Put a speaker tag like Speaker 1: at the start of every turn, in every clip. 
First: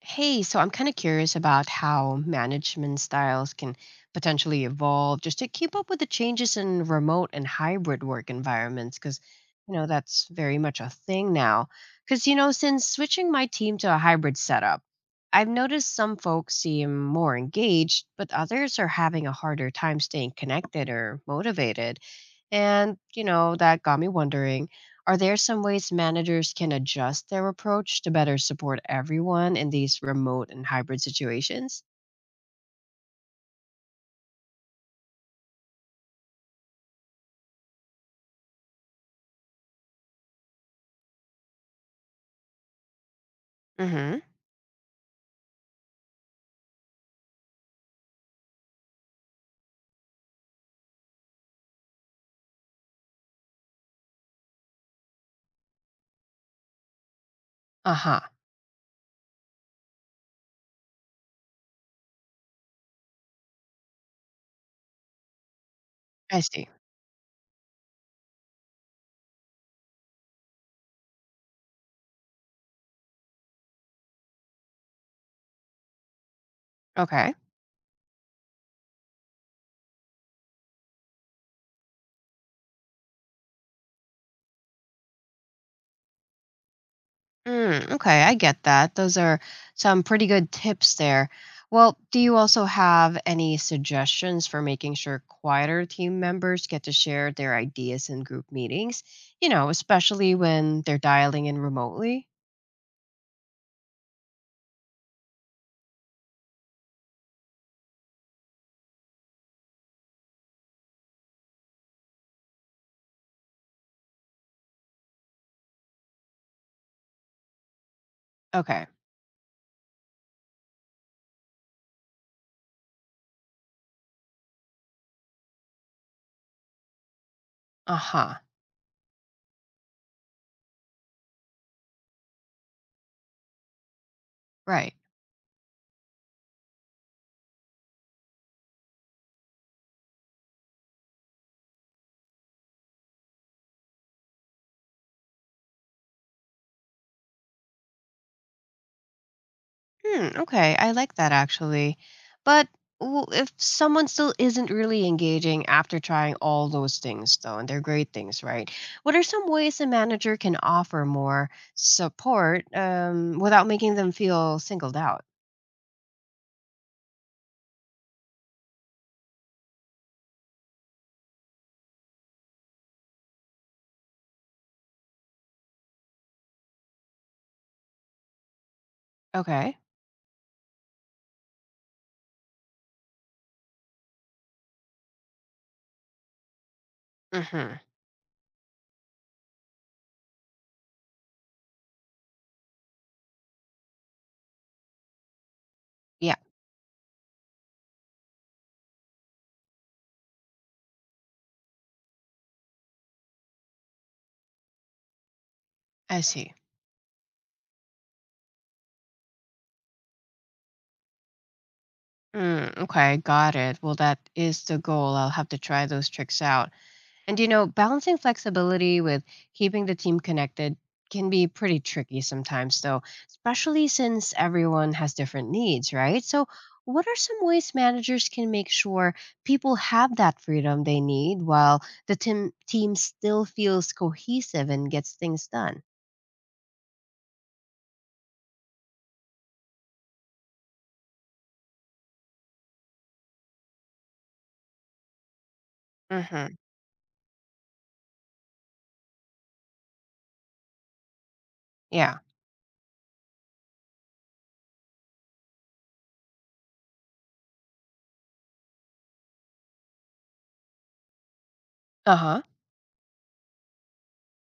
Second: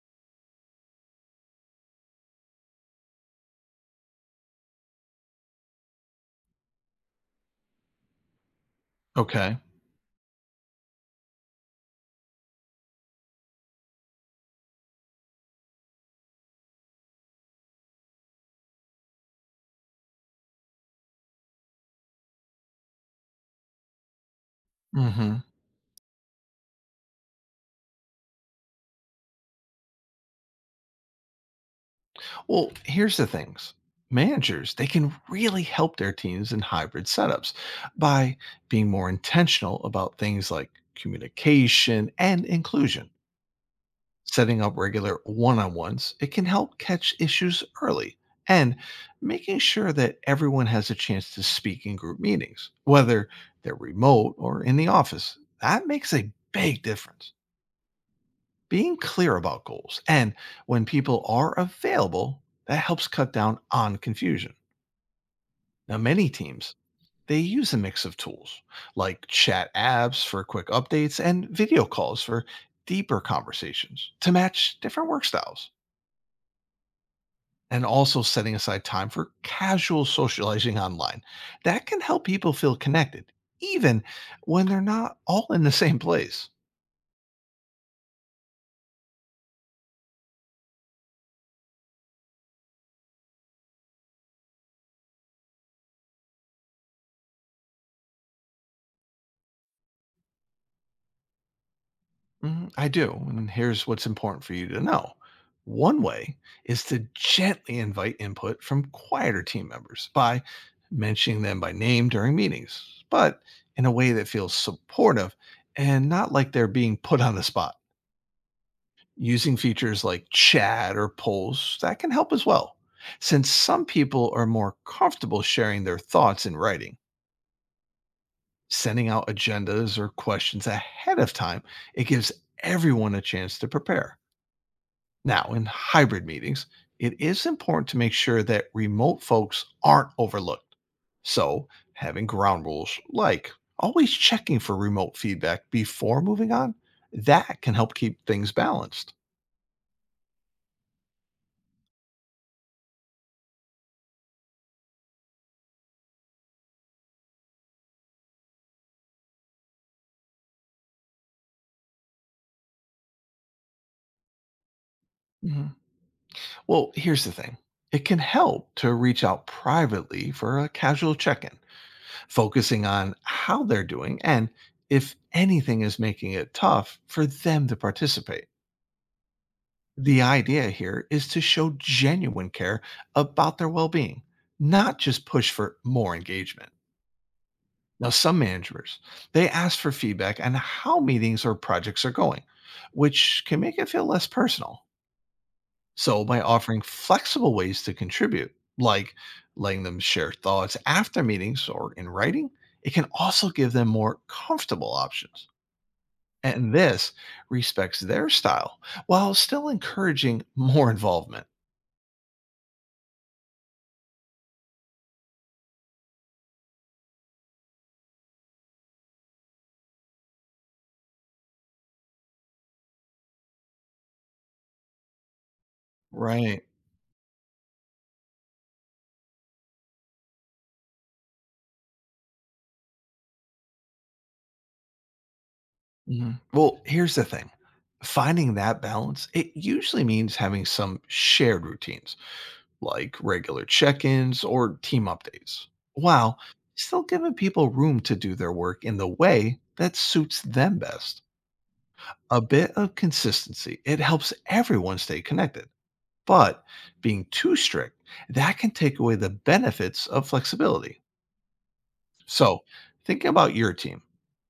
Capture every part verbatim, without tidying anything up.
Speaker 1: Hey, so I'm kind of curious about how management styles can potentially evolve just to keep up with the changes in remote and hybrid work environments, because,
Speaker 2: Okay.
Speaker 1: you know, that's very much a thing now. Because, you know, since switching my team to a hybrid setup, I've noticed some folks seem more engaged, but others are having a harder time staying connected or motivated. And, you know, that got me wondering, are there
Speaker 2: Mhm.
Speaker 1: some ways managers can adjust their approach to better support everyone in these remote and hybrid situations?
Speaker 2: Well, here's the things. Managers, they can really help their teams in hybrid setups by being more intentional about things like communication and inclusion.
Speaker 1: Hmm.
Speaker 2: Setting up regular one-on-ones, it can help catch issues early and making sure that everyone has a chance to speak in group meetings, whether they're remote or in the office. That makes a big difference.
Speaker 1: Uh-huh.
Speaker 2: Being clear about goals and when people are available, that helps cut down on confusion. Now, many
Speaker 1: I see.
Speaker 2: teams, they use a mix of tools like chat apps for quick updates and video calls for deeper conversations to match different work styles.
Speaker 1: Okay.
Speaker 2: And also setting aside time for casual socializing online. That can help people feel connected, even when they're not all in the same place.
Speaker 1: Mm, okay, I get that. Those are some pretty good tips there. Well, do you also have any suggestions for making sure quieter team members get to share their ideas in group meetings? You know, especially when they're dialing in remotely?
Speaker 2: Mhm, I do, and here's what's important for you to know. One way is to gently invite input from quieter team members by mentioning them by name during meetings, but in a way that feels supportive and not like they're being put on the spot.
Speaker 1: Okay.
Speaker 2: Using features like chat or polls that can help as well. Since some people are more comfortable sharing their thoughts in writing,
Speaker 1: Uh-huh.
Speaker 2: sending out agendas or questions ahead of time, it gives everyone a chance to prepare.
Speaker 1: Right.
Speaker 2: Now, in hybrid meetings, it is important to make sure that remote folks aren't overlooked. So, having ground rules like always checking for remote feedback before moving on, that can help keep things balanced.
Speaker 1: Hmm, okay, I like that actually. But w- if someone still isn't really engaging after trying all those things, though, and they're great things, right? What are some ways a manager can offer more support um, without making them feel singled out?
Speaker 2: Mhm. Well, here's the thing, it can help to reach out privately for a casual check in, focusing on how they're doing and if anything is making it tough for them to participate.
Speaker 1: Okay.
Speaker 2: The idea here is to show genuine care about their well being, not just push for more engagement.
Speaker 1: Mm-hmm.
Speaker 2: Now, some managers, they ask for feedback on how meetings or projects are going, which can make it feel less personal. So,
Speaker 1: Yeah,
Speaker 2: by offering flexible ways to contribute, like letting them share thoughts after meetings or in writing, it can also give them more comfortable options.
Speaker 1: I see.
Speaker 2: And this respects their style while still encouraging more involvement.
Speaker 1: Mm, okay, got it. Well, that is the goal. I'll have to try those tricks out. And you know, balancing flexibility with keeping the team connected can be pretty tricky sometimes, though, especially since everyone has different needs, right? So,
Speaker 2: Right.
Speaker 1: what are some ways managers can make sure people have that freedom they need while the team team still feels cohesive and gets things done?
Speaker 2: Mhm. Well, here's the thing. Finding that balance, it usually means having some shared routines, like regular check ins or team updates, while
Speaker 1: Mhm.
Speaker 2: still giving people room to do their work in the way that suits them best.
Speaker 1: Yeah.
Speaker 2: A bit of consistency, it helps everyone stay connected. But being too strict, that can take away the benefits of flexibility.
Speaker 1: Uh-huh.
Speaker 2: So, thinking about your team,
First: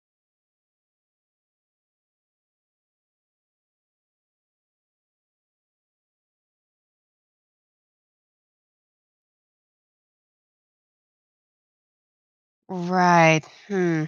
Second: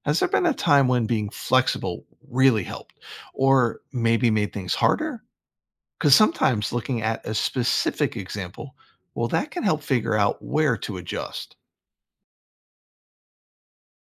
Speaker 2: has there been a time when being flexible really helped or maybe made things harder? Because sometimes looking at a specific example, well, that can help figure out where to adjust.
Speaker 1: Right. Hmm.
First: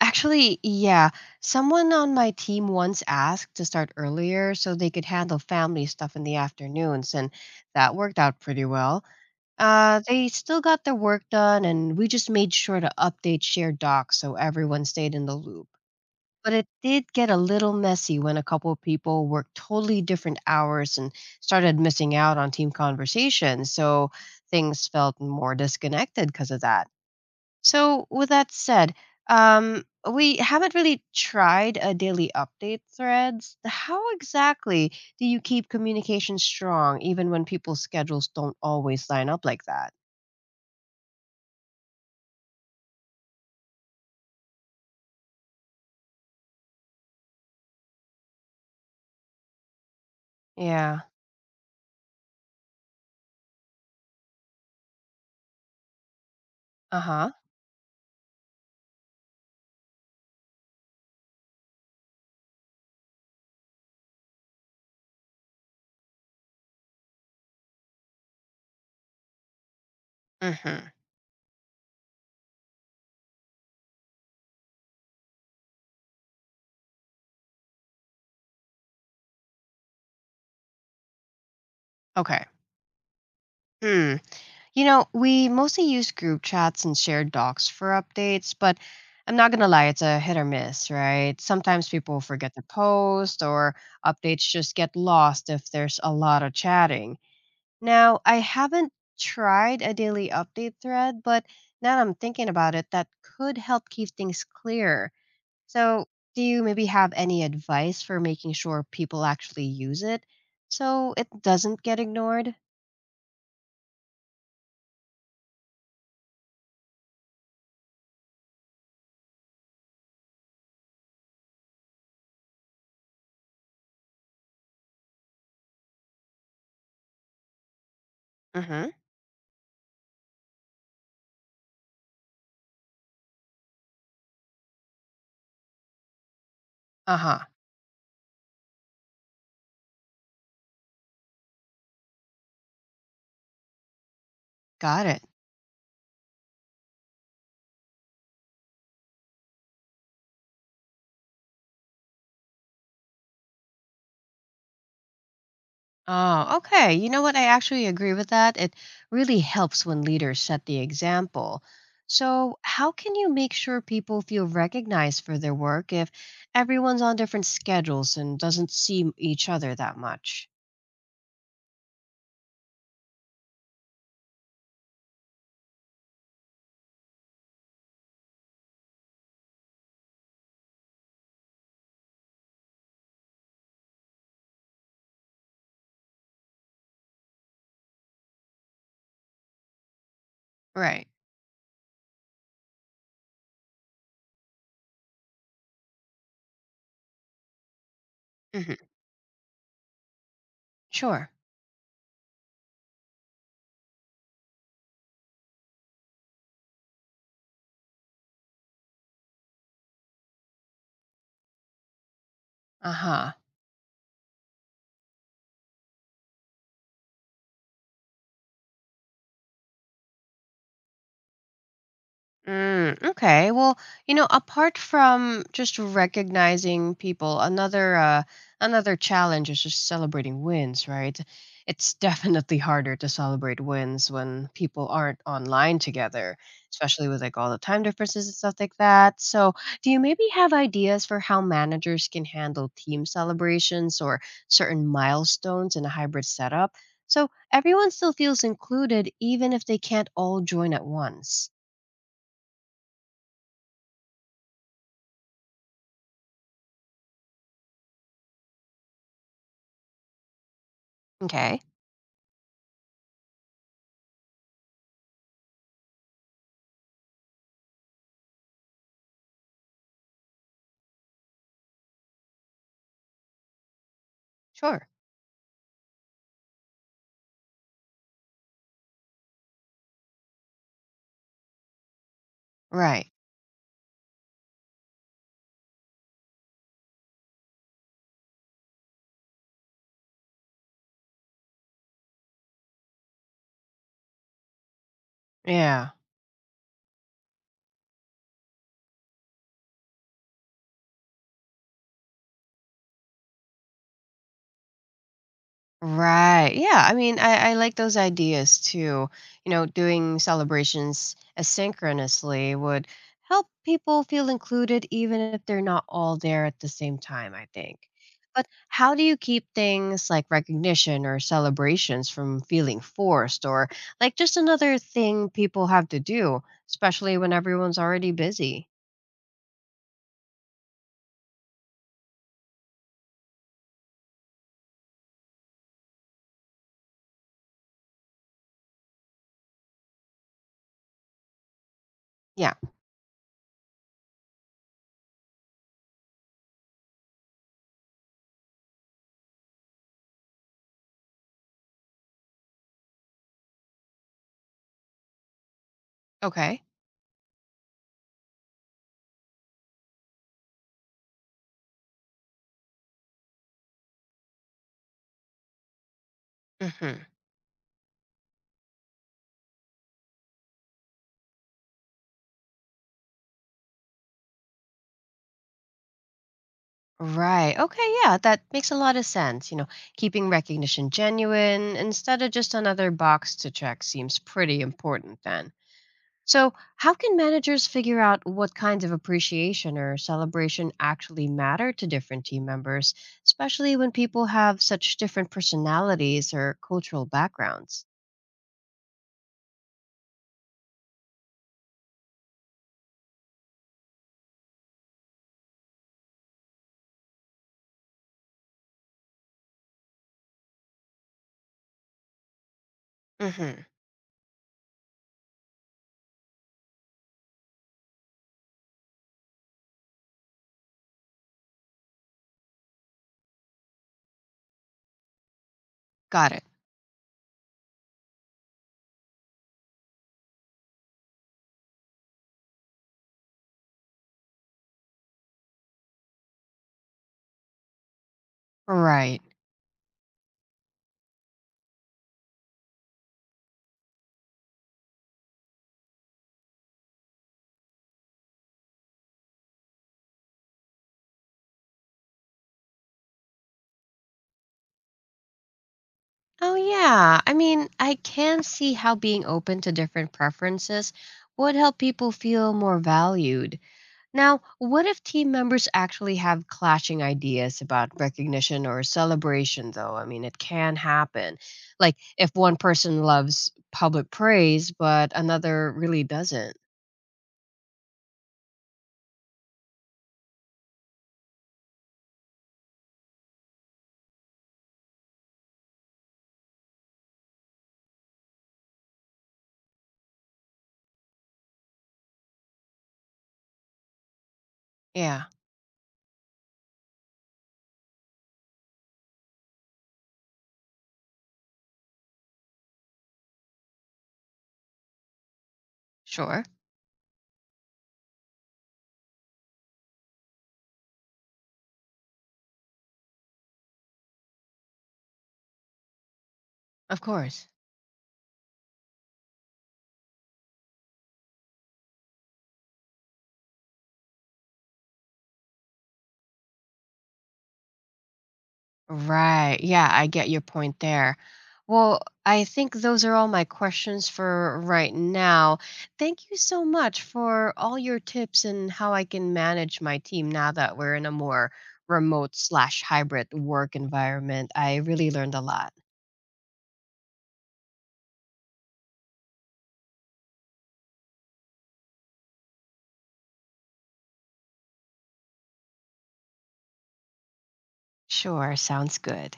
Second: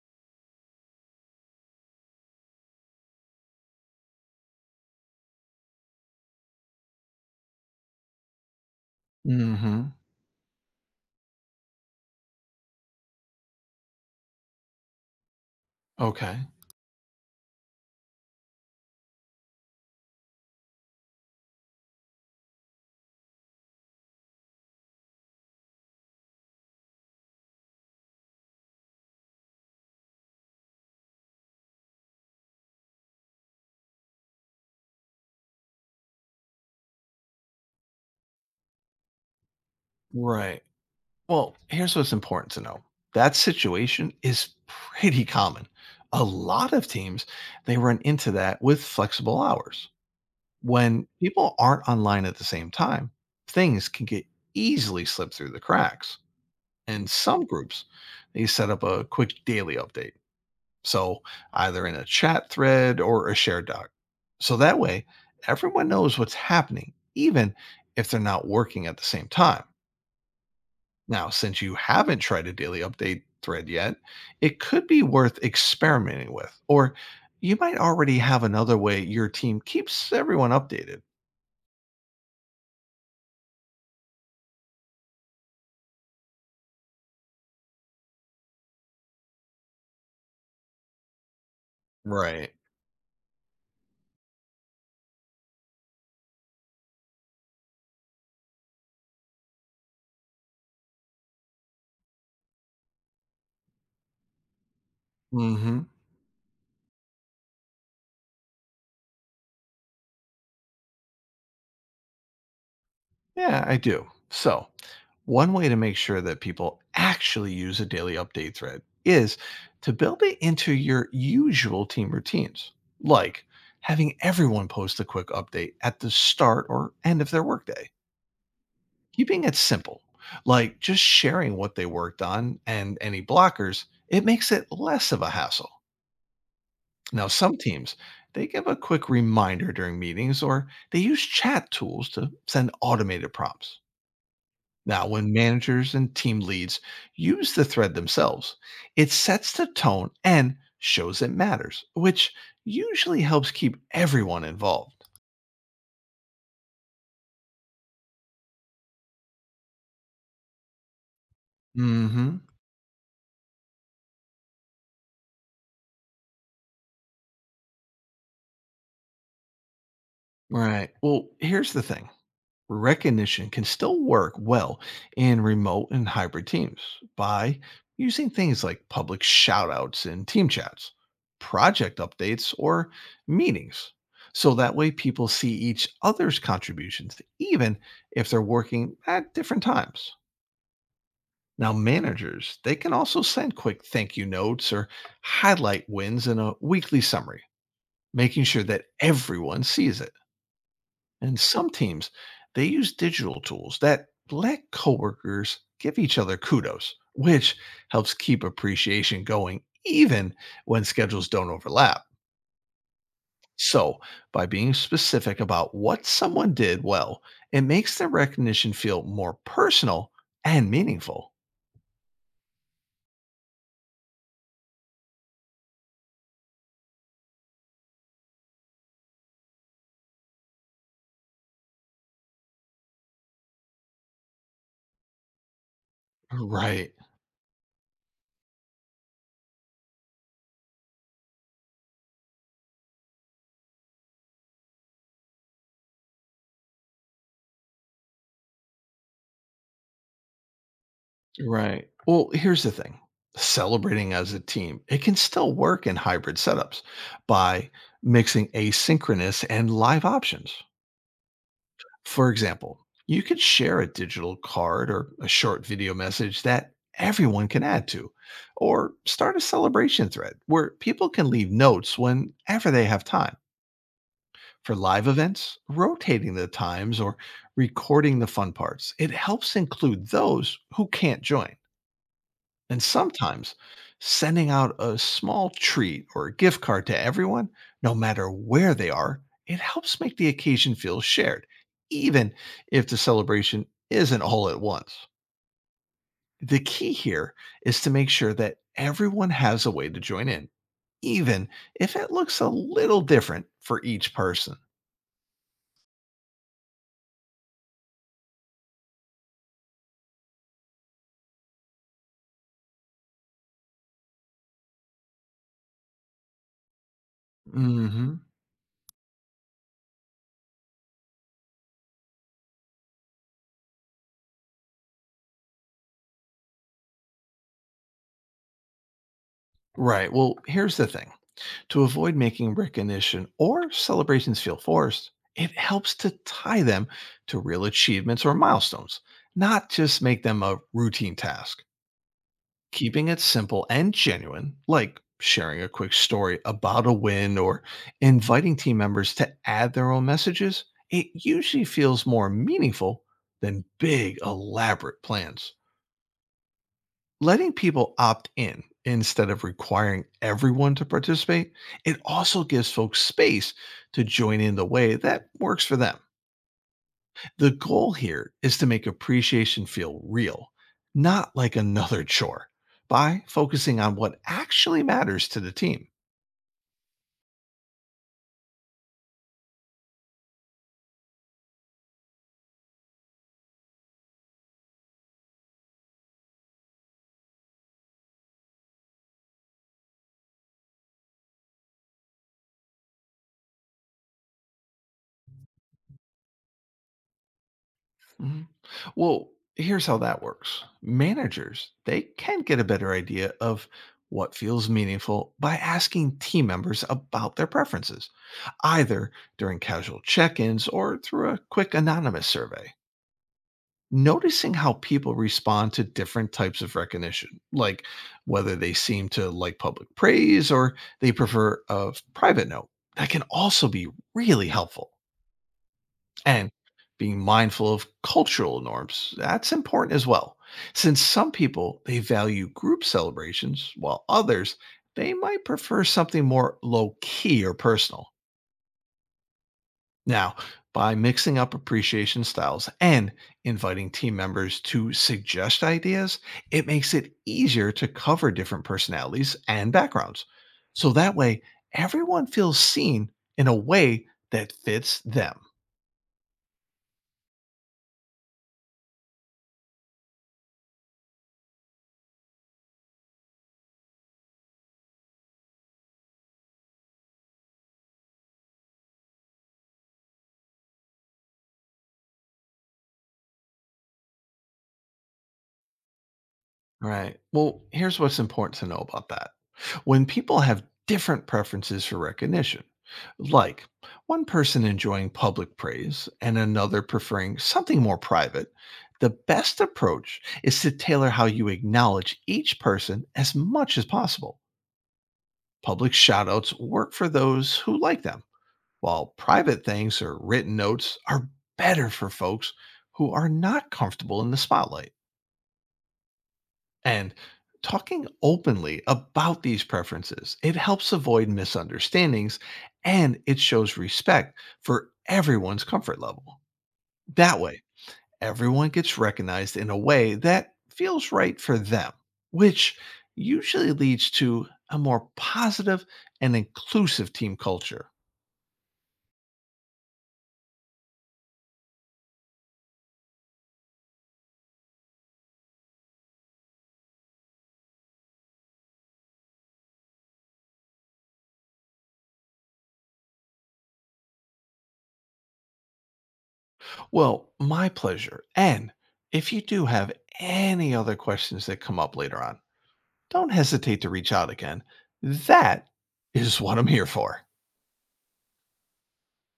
Speaker 1: Actually, yeah. Someone on my team once asked to start earlier so they could handle family stuff in the afternoons, and that worked out pretty well.
Speaker 2: hmm
Speaker 1: Uh, they still got their work done, and we just made sure to update shared docs so everyone stayed in the loop.
Speaker 2: Okay.
Speaker 1: But it did get a little messy when a couple of people worked totally different hours and started missing out on team conversations, so things felt more disconnected because of that. So, with that said, um, we haven't really tried a daily update threads. How exactly do you keep communication strong even when people's schedules don't always line up like that?
Speaker 2: Right. Well, here's what's important to know, that situation is pretty common. A lot of teams, they run into that with flexible hours.
Speaker 1: Yeah.
Speaker 2: When people aren't online at the same time, things can get easily slipped through the cracks.
Speaker 1: Uh
Speaker 2: In
Speaker 1: huh.
Speaker 2: some groups, they set up a quick daily update. So, either in a chat thread or a shared doc. So that way, everyone knows what's happening, even if they're not working at the same time.
Speaker 1: Mm-hmm.
Speaker 2: Now, since you haven't tried a daily update thread yet, it could be worth experimenting with, or you might already have another way your team keeps everyone updated.
Speaker 1: Okay. Hmm. You know, we mostly use group chats and shared docs for updates, but I'm not going to lie, it's a hit or miss, right? Sometimes people forget
Speaker 2: Right.
Speaker 1: to post or updates just get lost if there's a lot of chatting. Now, I haven't tried a daily update thread, but now that I'm thinking about it, that could help keep things clear.
Speaker 2: hmm
Speaker 1: So, do you maybe have any advice for making sure people actually use it so it doesn't get ignored?
Speaker 2: Yeah, I do. So, one way to make sure that people actually use a daily update thread is to build it into your usual team routines, like having everyone post a quick update at the start or end of their workday.
Speaker 1: Mhm.
Speaker 2: Keeping it simple, like just sharing what they worked on and any blockers, it makes it less of a hassle. Now,
Speaker 1: Uh-huh.
Speaker 2: some teams, they give a quick reminder during meetings or they use chat tools to send automated prompts.
Speaker 1: Got
Speaker 2: Now,
Speaker 1: it.
Speaker 2: when managers and team leads use the thread themselves, it sets the tone and shows it matters, which usually helps keep everyone involved.
Speaker 1: Oh, okay. You know what? I actually agree with that. It really helps when leaders set the example.
Speaker 2: hmm
Speaker 1: So, how can you make sure people feel recognized for their work if everyone's on different schedules and doesn't see each other that much?
Speaker 2: Right. Well, here's the thing, recognition can still work well in remote and hybrid teams by using things like public shoutouts in team chats, project updates, or meetings. So that way people see each other's contributions, even if they're working at different times.
Speaker 1: Right.
Speaker 2: Now, managers, they can also send quick thank you notes or highlight wins in a weekly summary, making sure that
Speaker 1: Hmm.
Speaker 2: everyone sees it.
Speaker 1: Sure.
Speaker 2: And some teams, they use digital tools that let coworkers give each other kudos, which helps keep appreciation going even when schedules don't overlap.
Speaker 1: Uh huh.
Speaker 2: So, by being specific about what someone did well, it makes the recognition feel more personal and meaningful.
Speaker 1: Mm, okay. Well, you know, apart from just recognizing people, another uh another challenge is just celebrating wins, right? It's definitely harder to celebrate wins when people aren't online together,
Speaker 2: Right.
Speaker 1: especially with like all the time differences and stuff like that. So, do you maybe have ideas for how managers can handle team celebrations or certain milestones in a hybrid setup? So everyone still feels included even if they can't all join at once.
Speaker 2: Right. Well, here's the thing. Celebrating as a team, it can still work in hybrid setups by mixing asynchronous and live options.
Speaker 1: Okay.
Speaker 2: For example, you could share a digital card or a short video message that everyone can add to, or start a celebration thread where people can leave notes whenever they have time. For
Speaker 1: Sure.
Speaker 2: live events, rotating the times or recording the fun parts, it helps include those who can't join. And
Speaker 1: Right.
Speaker 2: sometimes sending out a small treat or a gift card to everyone, no matter where they are, it helps make the occasion feel shared, even if the celebration isn't all at once.
Speaker 1: Yeah.
Speaker 2: The key here is to make sure that everyone has a way to join in, even if it looks a little different for each person.
Speaker 1: Right. Yeah. I mean, I, I like those ideas too. You know, doing celebrations asynchronously would help people feel included, even if they're not all there at the same time, I think.
Speaker 2: hmm
Speaker 1: But how do you keep things like recognition or celebrations from feeling forced or like just another thing people have to do, especially when everyone's already busy?
Speaker 2: Right. Well, here's the thing. To avoid making recognition or celebrations feel forced, it helps to tie them to real achievements or milestones, not just make them a routine task.
Speaker 1: Yeah.
Speaker 2: Keeping it simple and genuine, like sharing a quick story about a win or inviting team members to add their own messages, it usually feels more meaningful than big, elaborate plans.
Speaker 1: Okay.
Speaker 2: Letting people opt in instead of requiring everyone to participate, it also gives folks space to join in the way that works for them.
Speaker 1: Hmm.
Speaker 2: The goal here is to make appreciation feel real, not like another chore, by focusing on what actually matters to the team.
Speaker 1: Right. Okay. Yeah, that makes a lot of sense. You know, keeping recognition genuine instead of just another box to check seems pretty important then. So, how can managers figure out what kinds of appreciation or celebration actually matter to different team members, especially when people have such different personalities or cultural backgrounds?
Speaker 2: Mhm. Well, here's how that works. Managers, they can get a better idea of what feels meaningful by asking team members about their preferences either during casual check ins or through a quick anonymous survey.
Speaker 1: Mm-hmm.
Speaker 2: Noticing how people respond to different types of recognition, like whether they seem to like public praise or they prefer a private note, that can also be really helpful.
Speaker 1: Got it.
Speaker 2: And being mindful of cultural norms, that's important as well. Since some people they value group celebrations, while others they might prefer something more low key or personal.
Speaker 1: Right.
Speaker 2: Now, by mixing up appreciation styles and inviting team members to suggest ideas, it makes it easier to cover different personalities and backgrounds. So that way, everyone feels seen in a way that fits them.
Speaker 1: Oh, yeah. I mean, I can see how being open to different preferences would help people feel more valued. Now, what if team members actually have clashing ideas about recognition or celebration, though? I mean, it can happen. Like if one person loves public praise, but another really doesn't.
Speaker 2: Right. Well, here's what's important to know about that. When people have different preferences for recognition, like one person enjoying public praise and another preferring something more private, the best approach is to tailor how you acknowledge each person as much as possible.
Speaker 1: Yeah,
Speaker 2: Public shoutouts work for those who like them, while private things or written notes are better for folks who are not comfortable in the spotlight.
Speaker 1: sure.
Speaker 2: And talking openly about these preferences, it helps avoid misunderstandings and it shows respect for everyone's comfort level.
Speaker 1: Of
Speaker 2: That
Speaker 1: course.
Speaker 2: way, everyone gets recognized in a way that feels right for them, which usually leads to a more positive and inclusive team culture.
Speaker 1: Right. Yeah, I get your point there. Well, I think those are all my questions for right now. Thank you so much for all your tips and how I can manage my team now that we're in a more remote slash hybrid work environment. I really learned a lot.
Speaker 2: Well, my pleasure. And if you do have any other questions that come up later on, don't hesitate to reach out again. That is what I'm here for.
Speaker 1: Sure, sounds good.